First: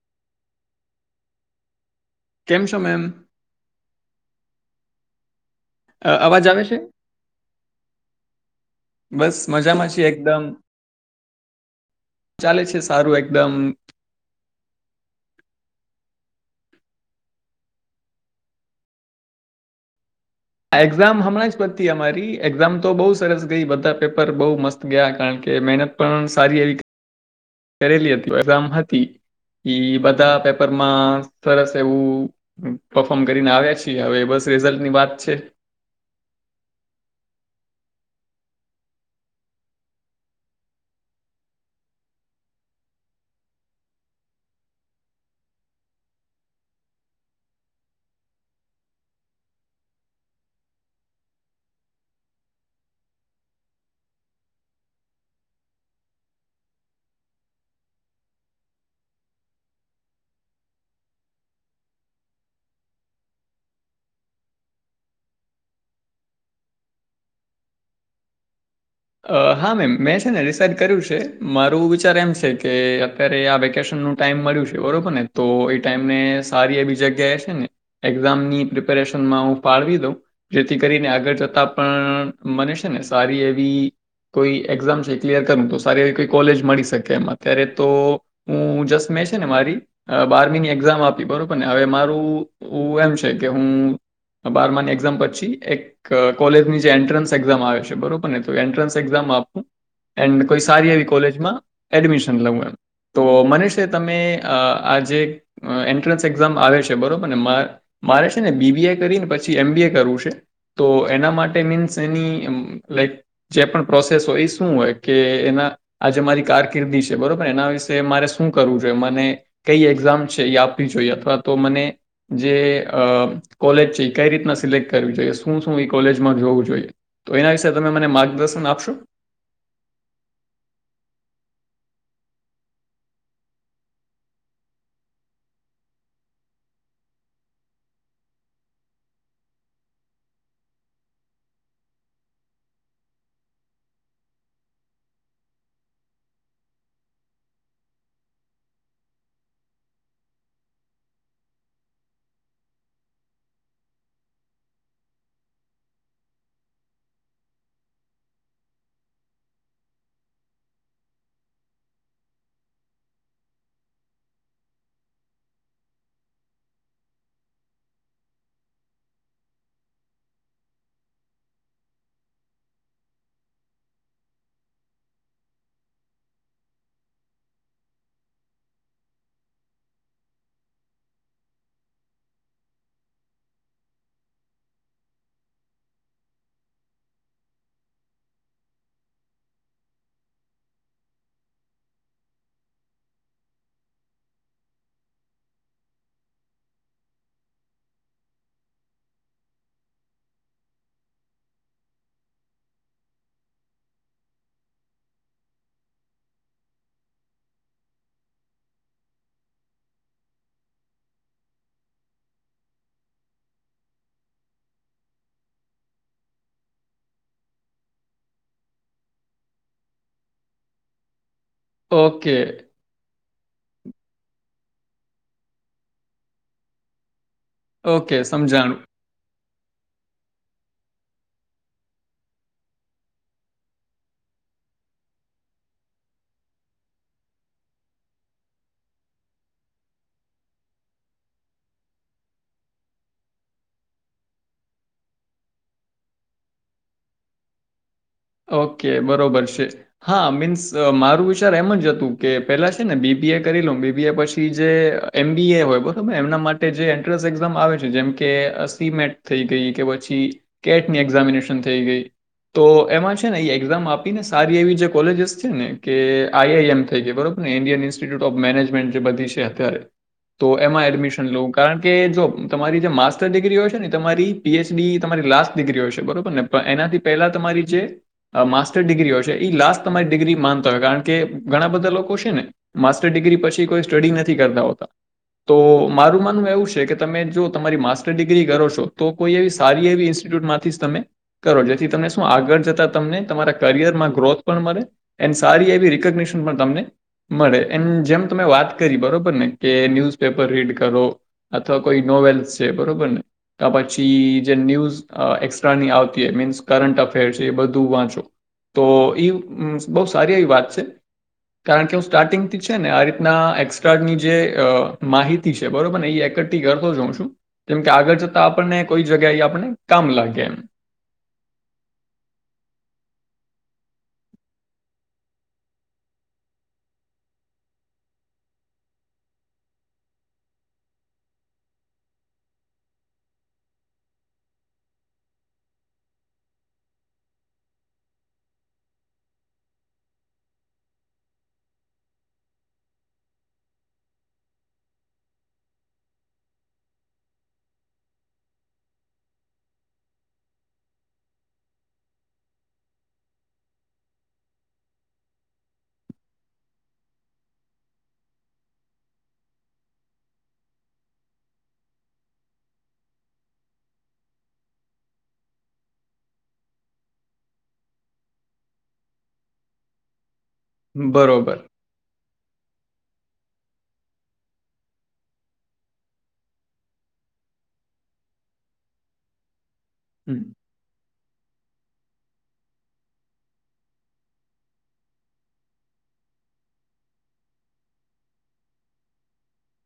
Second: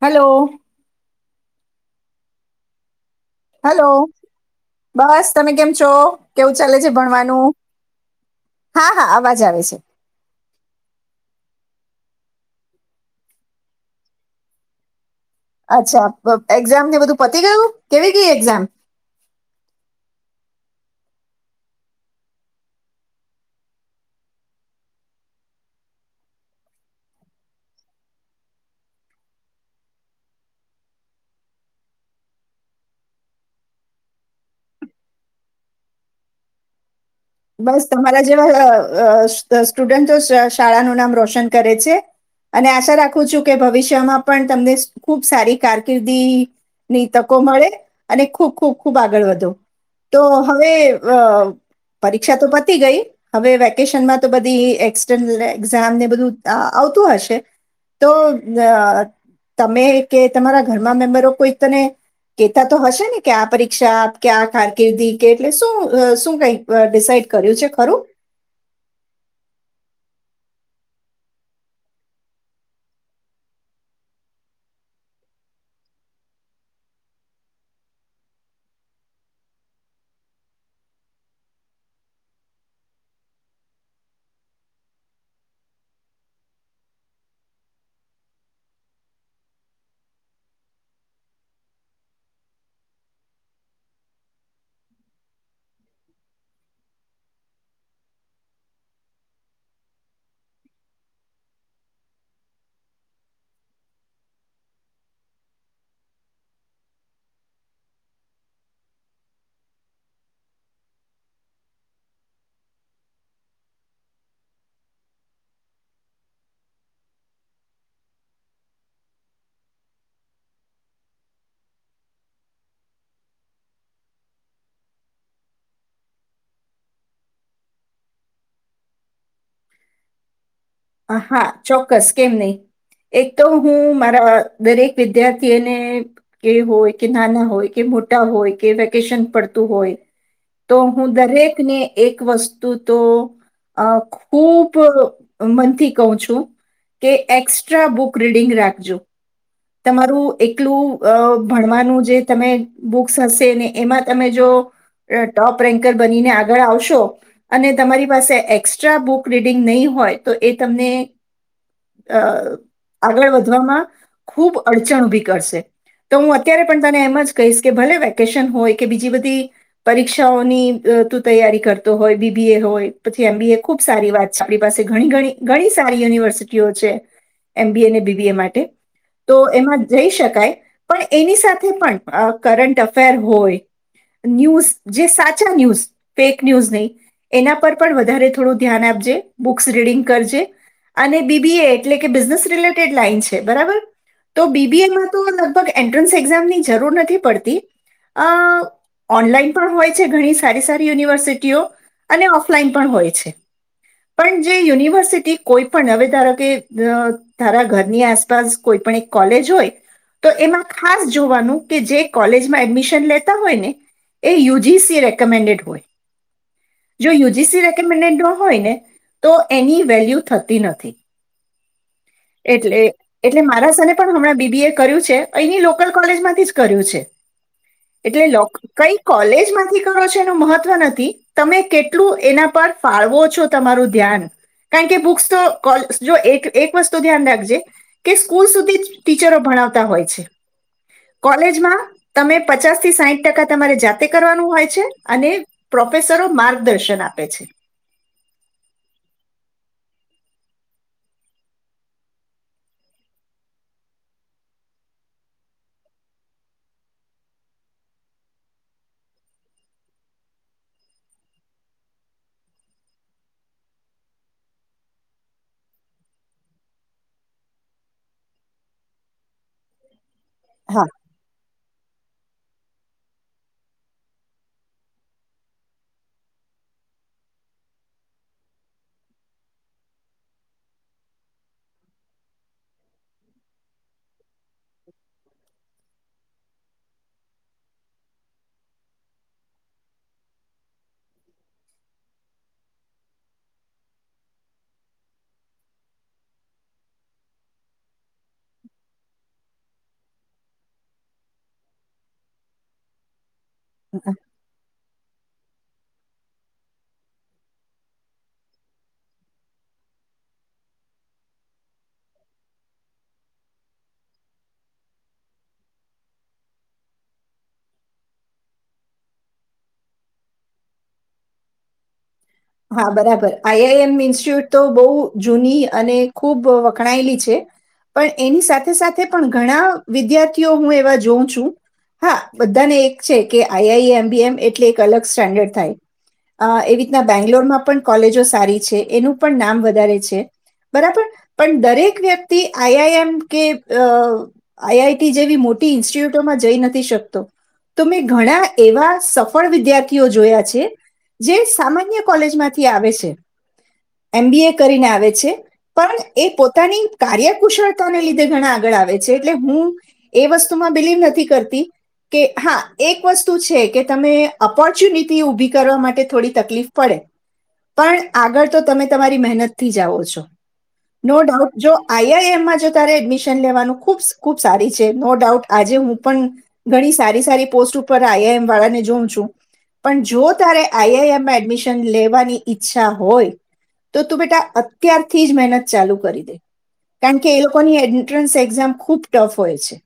Hello કેમ છો ma'am hello બસ. તમે કેમ છો અ અવાજ કેવું આવે ચાલે છે ભણવાનું હા હા બસ અવાજ આવે છે. મજામાં છીએ એકદમ ચાલે છે સારું એકદમ. અચ્છા એક્ઝામ ને બધું પતી ગયું કેવી ગઈ એક્ઝામ? એક્ઝામ હમણાં જ પતી અમારી એક્ઝામ તો બહુ સરસ ગઈ બધા પેપર બહુ મસ્ત ગયા કારણ કે મહેનત પણ સારી એવી કરેલી હતી એક્ઝામ હતી એ બધા પેપરમાં સરસ એવું પફોર્મ કરીને આવ્યા છીએ હવે બસ રિઝલ્ટની વાત છે. બસ તમારા જેવા સ્ટુડન્ટ તો શાળાનું નામ રોશન કરે છે અને આશા રાખું છું કે ભવિષ્યમાં પણ તમને ખૂબ સારી કારકિર્દીની તકો મળે અને ખૂબ ખૂબ ખૂબ આગળ વધો તો હવે પરીક્ષા તો પતી ગઈ હવે વેકેશનમાં તો બધી એક્સર્નલ એક્ઝામને બધું આવતું હશે તો તમે કે તમારા ઘરમાં મેમ્બરો કોઈ તને કહેતા તો હશે ને કે આ પરીક્ષા કે આ કારકિર્દી કે એટલે શું શું કઈક ડિસાઈડ કર્યું છે ખરું. હા મેમ મેં છે ને ડિસઇડ કર્યું છે મારું વિચાર એમ છે કે અત્યારે આ વેકેશનનું ટાઈમ મળ્યું છે બરોબર ને તો એ ટાઈમને સારી એવી જગ્યાએ છે ને એક્ઝામની પ્રિપેરેશનમાં હું ફળવી દઉં જેથી કરીને આગળ જતા પણ મને છે ને સારી એવી કોઈ એક્ઝામ છે ક્લિયર કરું તો સારી એવી કોઈ કોલેજ મળી શકે એમ અત્યારે તો હું જસ્ટ મેં છે ને મારી બારમીની એક્ઝામ આપી બરોબર ને હવે મારું એમ છે કે હું બારમાની એક્ઝામ પછી એક કોલેજની જે એન્ટ્રન્સ એક્ઝામ આવે છે બરોબર ને તો એન્ટ્રસ એ કોઈ સારી એવી કોલેજમાં એડમિશન લવું એમ તો મને છે તમે આ જે એન્ટ્રન્સ એક્ઝામ આવે છે બરોબરને મારે છેને બીબીએ કરીને પછી એમ બી એ કરવું છે તો એના માટે મીન્સ એ જે પણ પ્રોસેસ હોય એ શું હોય કે એના આજે મારી કારકિર્દી છે બરોબર એના વિશે મારે શું કરવું જોઈએ મને કઈ એક્ઝામ છે એ આપવી જોઈએ અથવા તો મને જે કોલેજ છે એ કઈ રીતના સિલેક્ટ કરવી જોઈએ શું શું એ કોલેજમાં જોવું જોઈએ તો એના વિશે તમે મને મા ન આપશું. હા ચોક્કસ કેમ નહી એક તો હું મારા દરેક વિદ્યાર્થીને એ હોય કે નાના હોય કે મોટા હોય કે વેકેશન પડતું હોય તો હું દરેકને એક વસ્તુ તો ખૂબ મનથી કું છું કે એક્સ્ટ્રા બુક રીડિંગ રાખજો. તમારું એકલું ભણવાનું જે તમે બુક્સ હશે ને એમાં તમે જો ટોપ રેન્કર બનીને આગળ આવશો અને તમારી પાસે એક્સ્ટ્રા બુક રીડિંગ નહી હોય તો એ તમને અ આગળ વધવામાં ખૂબ અડચણ ઉભી કરશે તો હું અત્યારે પણ તને એમ જ કહીશ કે ભલે વેકેશન હોય કે બીજી બધી પરીક્ષાઓની તું તૈયારી કરતો હોય બીબીએ હોય પછી એમબીએ ખૂબ સારી વાત છે આપણી પાસેણી ઘણી સારી યુનિવર્સિટીઓ છે એમબીએ અને બીબીએ માટે તો એમાં જઈ શકાય પણ એની સાથે પણ કરંટ અફેર હોય ન્યૂઝ જે સાચા ન્યૂઝ ફેક ન્યૂઝ નહી એના પર પણ વધારે થોડું ધ્યાન આપજે બુક્સ રીડિંગ કરજે અને બીબીએ એટલે કે બિઝનેસ રિલેટેડ લાઈન છે બરાબર. તો બીબીએમાં તો લગભગ એન્ટ્રન્સ એક્ઝામની જરૂર નથી પડતી અ ઓનલાઈન પણ હોય છે ઘણી સારી સારી યુનિવર્સિટીઓ અને ઓફલાઈન પણ હોય છે પણ જે યુનિવર્સિટી કોઈ પણ હવે ધારો કે ધારા ઘરની આસપાસ કોઈ પણ કોલેજ હોય તો એમાં ખાસ જોવાનું કે જે કોલેજમાં એડમિશન લેતા હોય ને એ યુજીસી રેકમેન્ડેડ હોય જો યુજીસી રેકેમેન્ડેડ હોય ને તો એની વેલ્યુ થતી નથી. ઓકે. એટલે એટલે મારા સને પણ હમણાં બીબી એ કર્યું છે અહીની લોકલ કોલેજ માંથી જ કર્યું છે. ઓકે એટલે સમજાણું કઈ કોલેજમાં કરો છો એનું મહત્વ નથી તમે કેટલું એના પર ફાળવો છો તમારું ધ્યાન. કારણ કે બુક્સ તો જો એક એક વસ્તુ ધ્યાન રાખજે કે સ્કૂલ સુધી ટીચરો ભણાવતા હોય છે. કોલેજમાં તમે પચાસ થી સાહીઠ ટકા તમારે જાતે કરવાનું હોય છે અને પ્રોફેસરો માર્ગદર્શન આપે છે. ઓકે બરોબર છે. હા મીન્સ મારું વિચાર એમ જ હતું કે પેલા છે ને બી બી એ કરી લઉ બી બી એ પછી જે એમ બી એ હોય બરોબર એમના માટે જે એન્ટ્રન્સ એક્ઝામ આવે છે. જેમ કે સી મેટ થઈ ગઈ કે પછી કેટની એક્ઝામિનેશન થઈ ગઈ તો એમાં છે ને એ એક્ઝામ આપી ને સારી એવી જે કોલેજસ છે ને કે આઈ આઈ એમ થઈ ગ બરોબર ને ઇન્ડિયન ઇન્સ્ટિટ્યૂટ ઓફ મેનેજમેન્ટ જે બધી છે અત્યારે. તો એમાં હા. એડમિશન લઉ કારણ કે જો તમારી જે માસ્ટર ડિગ્રી હોય છે ને તમારી પી એચ ડી તમારી લાસ્ટ ડિગ્રી હોય છે બરોબર ને એનાથી પહેલા તમારી જે માસ્ટર ડિગ્રી હોય છે એ લાસ્ટ તમારી ડિગ્રી માનતા હોય. કારણ કે ઘણા બધા લોકો છે ને માસ્ટર ડિગ્રી પછી કોઈ સ્ટડી નથી કરતા હોતા. તો મારું માનવું એવું છે કે તમે જો તમારી માસ્ટર ડિગ્રી કરો છો તો કોઈ એવી સારી એવી ઇન્સ્ટિટ્યૂટમાંથી જ તમે કરો. જેથી તમને શું આગળ જતા તમને તમારા કરિયરમાં ગ્રોથ પણ મળે એન્ડ સારી એવી રિકગ્નશન પણ તમને મળે. એમ જેમ તમે વાત કરી બરોબર ને કે ન્યૂઝપેપર રીડ કરો અથવા કોઈ નોવેલ્સ છે બરોબર ને. તા પછી જે ન્યૂઝ એક્સ્ટ્રાની આવતી એ મીન્સ કરંટ અફેર્ છે એ બધ વાચો તો એ બહ સારી એ વાત છે. કારણ કે હું સ્ટાર્ટિંગથી છે ને આ રીતના એક્સ્ટ્રાની જે માહિતી છે બરોબર ને એ એકઠી કરતો જાઉં છું. જેમ કે આગળ જતા આપણને કોઈ જગ્યાએ આપને કામ લાગે એમ. હા બરાબર આઈ આઈ એમ ઇન્સ્ટિટ્યૂટ તો બહુ જૂની અને ખૂબ વખણાયેલી છે. પણ એની સાથે સાથે પણ ઘણા વિદ્યાર્થીઓ હું એવા જોઉં છું. હા બધાને એક છે કે આઈ આઈ એમ બી એમ એટલે એક અલગ સ્ટેન્ડર્ડ થાય એ રીતના બેંગ્લોરમાં પણ કોલેજો સારી છે, એનું પણ નામ વધારે છે. બરાબર પણ દરેક વ્યક્તિ આઈ આઈ એમ કે આઈ આઈ ટી જેવી મોટી ઇન્સ્ટિટ્યુટોમાં જઈ નથી શકતો. તો મેં ઘણા એવા સફળ વિદ્યાર્થીઓ જોયા છે જે સામાન્ય કોલેજમાંથી આવે છે. એમ બી એ કરીને આવે છે પણ એ પોતાની કાર્યકુશળતાને લીધે ઘણા આગળ આવે છે. એટલે હું એ વસ્તુમાં બિલીવ નથી કરતી કે હા એક વસ્તુ છે કે તમે ઓપોર્ચ્યુનિટી ઉભી કરવા માટે થોડી તકલીફ પડે પણ આગળ તો તમે તમારી મહેનતથી જાઓ છો. નો ડાઉટ બરોબર. જો આઈ આઈ એમ માં જો એડમિશન લેવાનું ખબ ખુબ સારી છે નો ડાઉટ આજે હું પણ ઘણી સારી સારી પોસ્ટ ઉપર આઈ આઈ એમ વાળા ને જોઉ છું. પણ જો હમ. તારે આઈ આઈ એમ. એડમિન લેવાની ઈચ્છા હોય તો તું બેટા અત્યારથી જ મહેનત ચાલુ કરી દે કારણ કે એ લોકોની એન્ટ્રસ એઝામ ખુબ ટફ હોય છે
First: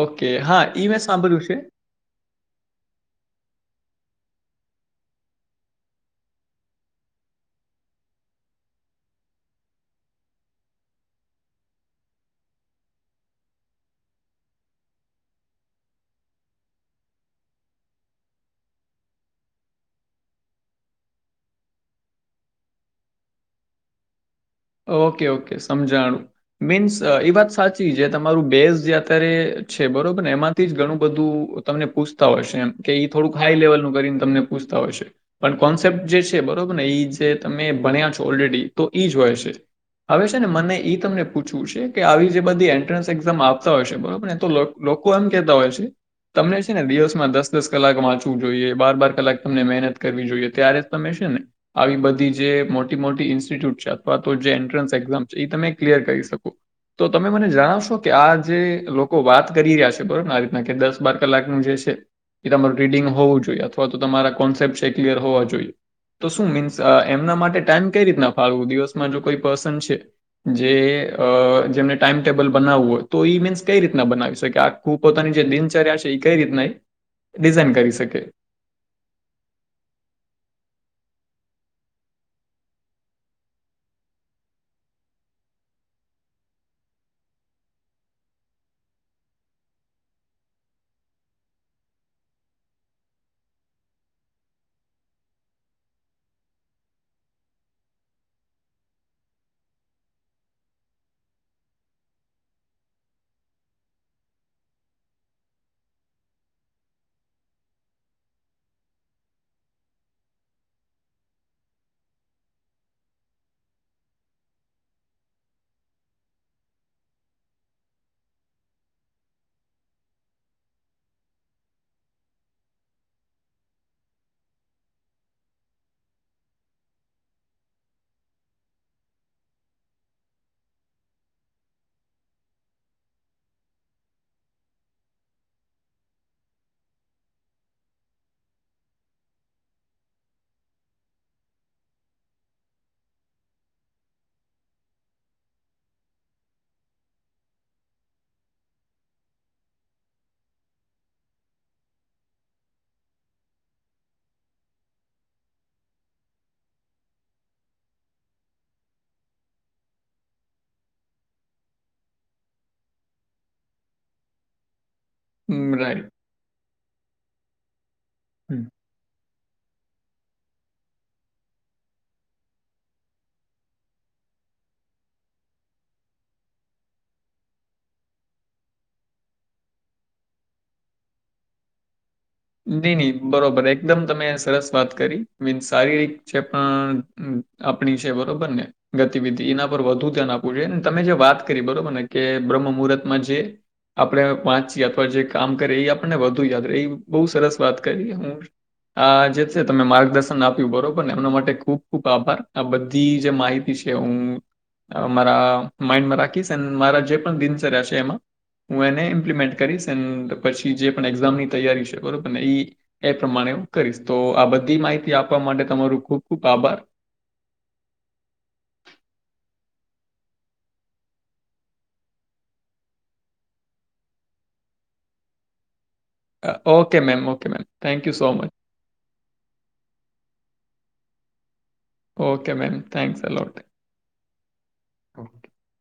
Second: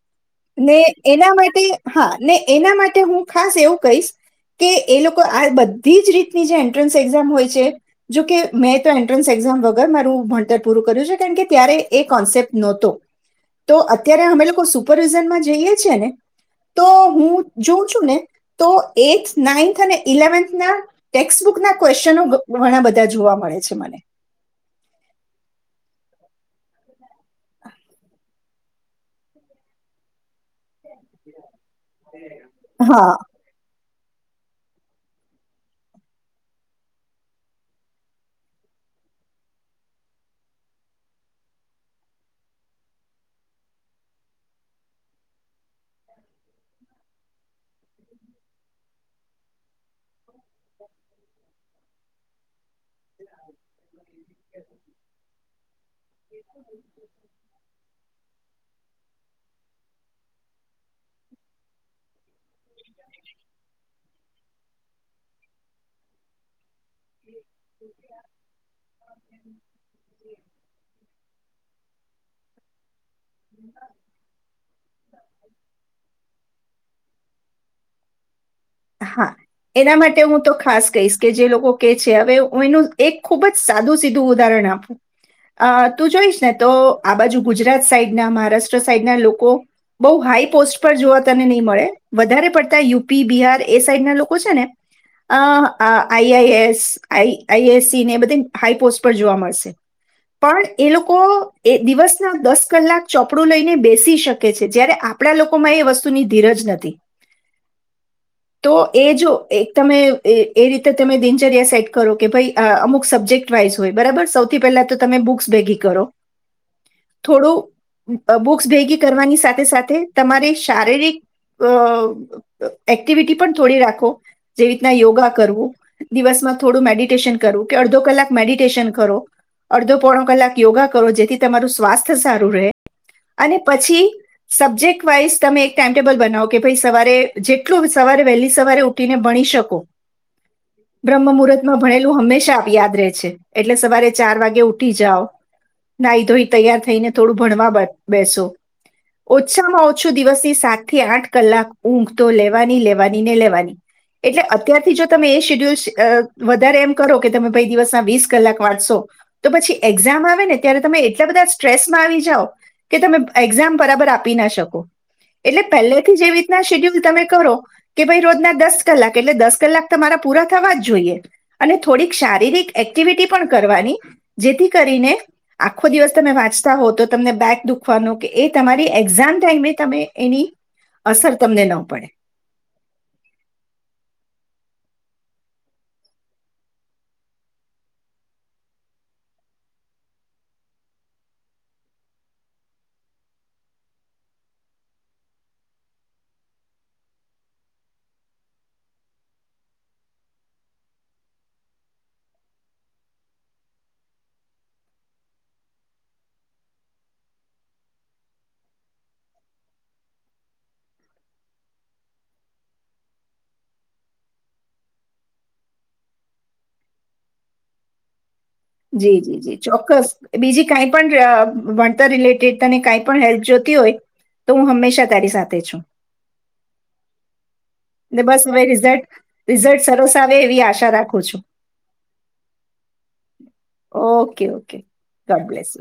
ઓકે. હા, ને ઈ મેં એના સાંભળ્યું છે. માટે હા ને એના માટે હું ખાસ એવું કહીશ, કે એ લોકો આ બધ બધી જ રીતની જે એન્ટ્રન્સ એક્ઝામ હોય છે. જોકે મેં તો એન્ટ્રન્સ એક્ઝામ વગર મારું ભણતર પૂરું કર્યું છે. કારણ કે, ત્યારે એ કોન્સેપ્ટ નહોતો તો અત્યારે, અમે લોકો સુપરવિઝનમાં જઈએ છીએ, ને તો હું જોઉં છું. ને તો એથ નાઈન્થ અને ઇલેવન્થ ટેક્સ્ટબુક ના ક્વેશ્નો ઘણા બધા જોવા મળે છે. મને ઓકે ઓકે સમજાણું મીન્સ એ વાત સાચી છે. તમારું બેઝ જે અત્યારે છે. બરોબર ને એમાંથી જ ઘણું બધું તમને પૂછતા હોયશે. એમ કે હા થોડુંક હાઈ લેવલનું ત પૂછતા હોય પણ કોન્સેપ જે છે. બરોબર ને એ જે તમે ભણ્યા છો ઓલરેડી તો એ જ હોય છે. હવે છે. ને મને ઇ તમને પૂછવું છે, કે આવી જે બધી એન્ટ્રન્સ એક્ઝામ આપતા હોય છે. બરોબર ને તો લોકો એમ કેહેતા હોય છે. તમને છે, ને દિવસમાં દસ દસ કલાક વાંચવું જોઈએ, બાર બાર કલાક તમને મહેનત કરવી જોઈએ. ત્યારે તમે છે, ને આવી બધી જે મોટી મોટી ઇન્સ્ટિટ્યૂટ છે, અવા તો જે એન્ટ્રન્સ એક્ઝામ એ તમે ક્લિયર કરી શકો. તો તમે મને જણાવશો કે, આ જે લોકો વાત કરી રહ્યા છે. બરોબરને આ રીતના કે દસ બાર કલાકનું જે છે. એ તમારું રીડિંગ હોવું જોઈએ. અથવા તો તમારા કોન્સેપ્ટ છે. એ ક્લિયર હોવા જોઈએ તો શું મિન્સ એમના માટે ટાઈમ કઈ રીતના ફાળવું દિવસ જો કોઈ પર્સન છે, જે અ જેમને ટાઈમ ટેબલ બનાવવું હોય. તો ઈ મીન્સ કઈ રીતના બનાવી શકે, આખું પોતાની જે દિનચર્યા છે. એ કઈ રીતના ડિઝાઇન કરી શકે. હા, એના માટે હું તો ખાસ કહીશ કે જે લોકો કે છે. હવે, હું એનું એક ખૂબ જ સાદું સીધું ઉદાહરણ આપું અ તું જોઈશ, ને તો આ બાજુ ગુજરાત સાઈડ ના મહારાષ્ટ્ર સાઈડના લોકો બહુ હાઈ પોસ્ટ પર જોવા તને નહી મળે. વધારે પડતા યુપી બિહાર એ સાઈડના લોકો છે, ને અ આઈ આઈ એસ આ આઈએસસી ને એ બધી હાઈ પોસ્ટ પર જોવા મળશે પણ એ લોકો એ દિવસના દસ કલાક ચોપડું લઈને બેસી શકે છે. જય્યારે આપણા લોકોમાં એ વસ્તુની ધીરજ નથી. તો એ જો એક તમે એ રીતે તમે દિનચર્યા સેટ કરો કે, ભાઈ અમુક સબ્જેક્ટ વાઈઝ હોય બરાબર સૌથી પહેલા તો તમે બુક્સ ભેગી કરો થોડું બુક્સ ભેગી કરવાની સાથે સાથે તમારી શારીરિક અ એ એક્ટિવિટી પણ થોડી રાખો જેવી રીતના યોગા કરવું, દિવસમાં થોડું મેડિટેશન કરવું કે, અડધો કલાક મેડિટેશન કરો અડધો પોણો કલાક યોગા કરો. જેથી, તમારું સ્વાસ્થ્ય સારું રહે અને પછી સબ્જેક્ટ વાઈઝ તમે એક ટાઈમટેબલ બનાવો કે ભાઈ સવારે જે સવારે વહેલી સવારે ઉઠીને ભણી શકો, બ્રહ્મ મુહૂર્ત માં ભણેલું હંમેશા આપ યાદ રહે છે. એટલે સવારે ચાર વાગે ઉઠી જાઓ, નાહી ધોઈ તૈયાર થઈને થોડું ભણવા બ બેસો ઓછામાં ઓછું દિવસથી સાત થી આઠ કલાક ઊંઘ તો લે વાની લેવાની ને લેવાની એટલે અત્યારથી જો તમે એ શેડ્યુલ અ વધારે એમ કરો કે, તમે ભ ઈદિવસ ના વીસ કલાક વાંચશો તો પછી, એક્ઝામ આવે ને ત્યારે તમે એટલા બધા સ્ટ્રેસમાં આવી જાઓ કે તમે એક્ઝામ બરાબર આપી ના શકો. એટલે રાઈટ પહેલેથી જેવી રીતના શેડ્યુલ તમે કરો. કે ભાઈ રોજના દસ કલાક એટલે દસ કલાક તમારા પૂરા થવા જ જોઈએ. અને થોડીક શારીરિક એક્ટિવિટી પણ કરવાની જેથી, કરીને આખો દિવસ તમે વાંચતા હો, તો તમને બેક દુખવાનો કે એ તમારી એક્ઝામ ટાઈમે તમે એની અસર તમને ન પડે. નહી નહી, બરોબર એકદમ તમે સરસ વાત કરી મી શારીરિક જે પણ આપણી છે. બરોબર ને ગતિવિધિ એના પર વધુ ધ્યાન આપવું જોઈએ. તમે જે વાત કરી બરોબર ને કે બ્રહ્મ મુહૂર્તમાં જે આપણે વાંચી અથવા જે કામ કરે એ આપણને વધુ યાદ રહે. એ બહુ સરસ વાત કરી હું આ જે છે. ત માર્ગદર્શન આપ્યું, બરોબરને એમના માટે ખૂબ ખુબ આભાર આ બધી જે માહિતી છે. હું મારા માઈન્ડમાં રાખીશ એ મારા જે પણ દિનચર્યા છે એમાં હું એને ઇમ્પ્લિમેન્ટ કરીશ એન્ પછી જે પણ એક્ઝામની તૈયારી છે. બરોબરને, એ એ પ્રમાણે હું કરીશ તો, આ બધી માહિતી આપવા માટે તમારું ખૂબ ખૂબ આભાર. જી જી જી ચોક્કસ બીજી કાઈ પણ ભણતર રિલેટેડ તને કાઈ પણ હેલ્પ જોતી હોય તો, હું હંમેશા તારી સાથે છું. Okay ma'am okay ma'am. Thank you એ સો બસ મચ હવે રિઝલ્ટ રિઝલ્ટ સરસ આવે એવી આશા રાખું છું okay ma'am thanks a lot okay okay ગ્સ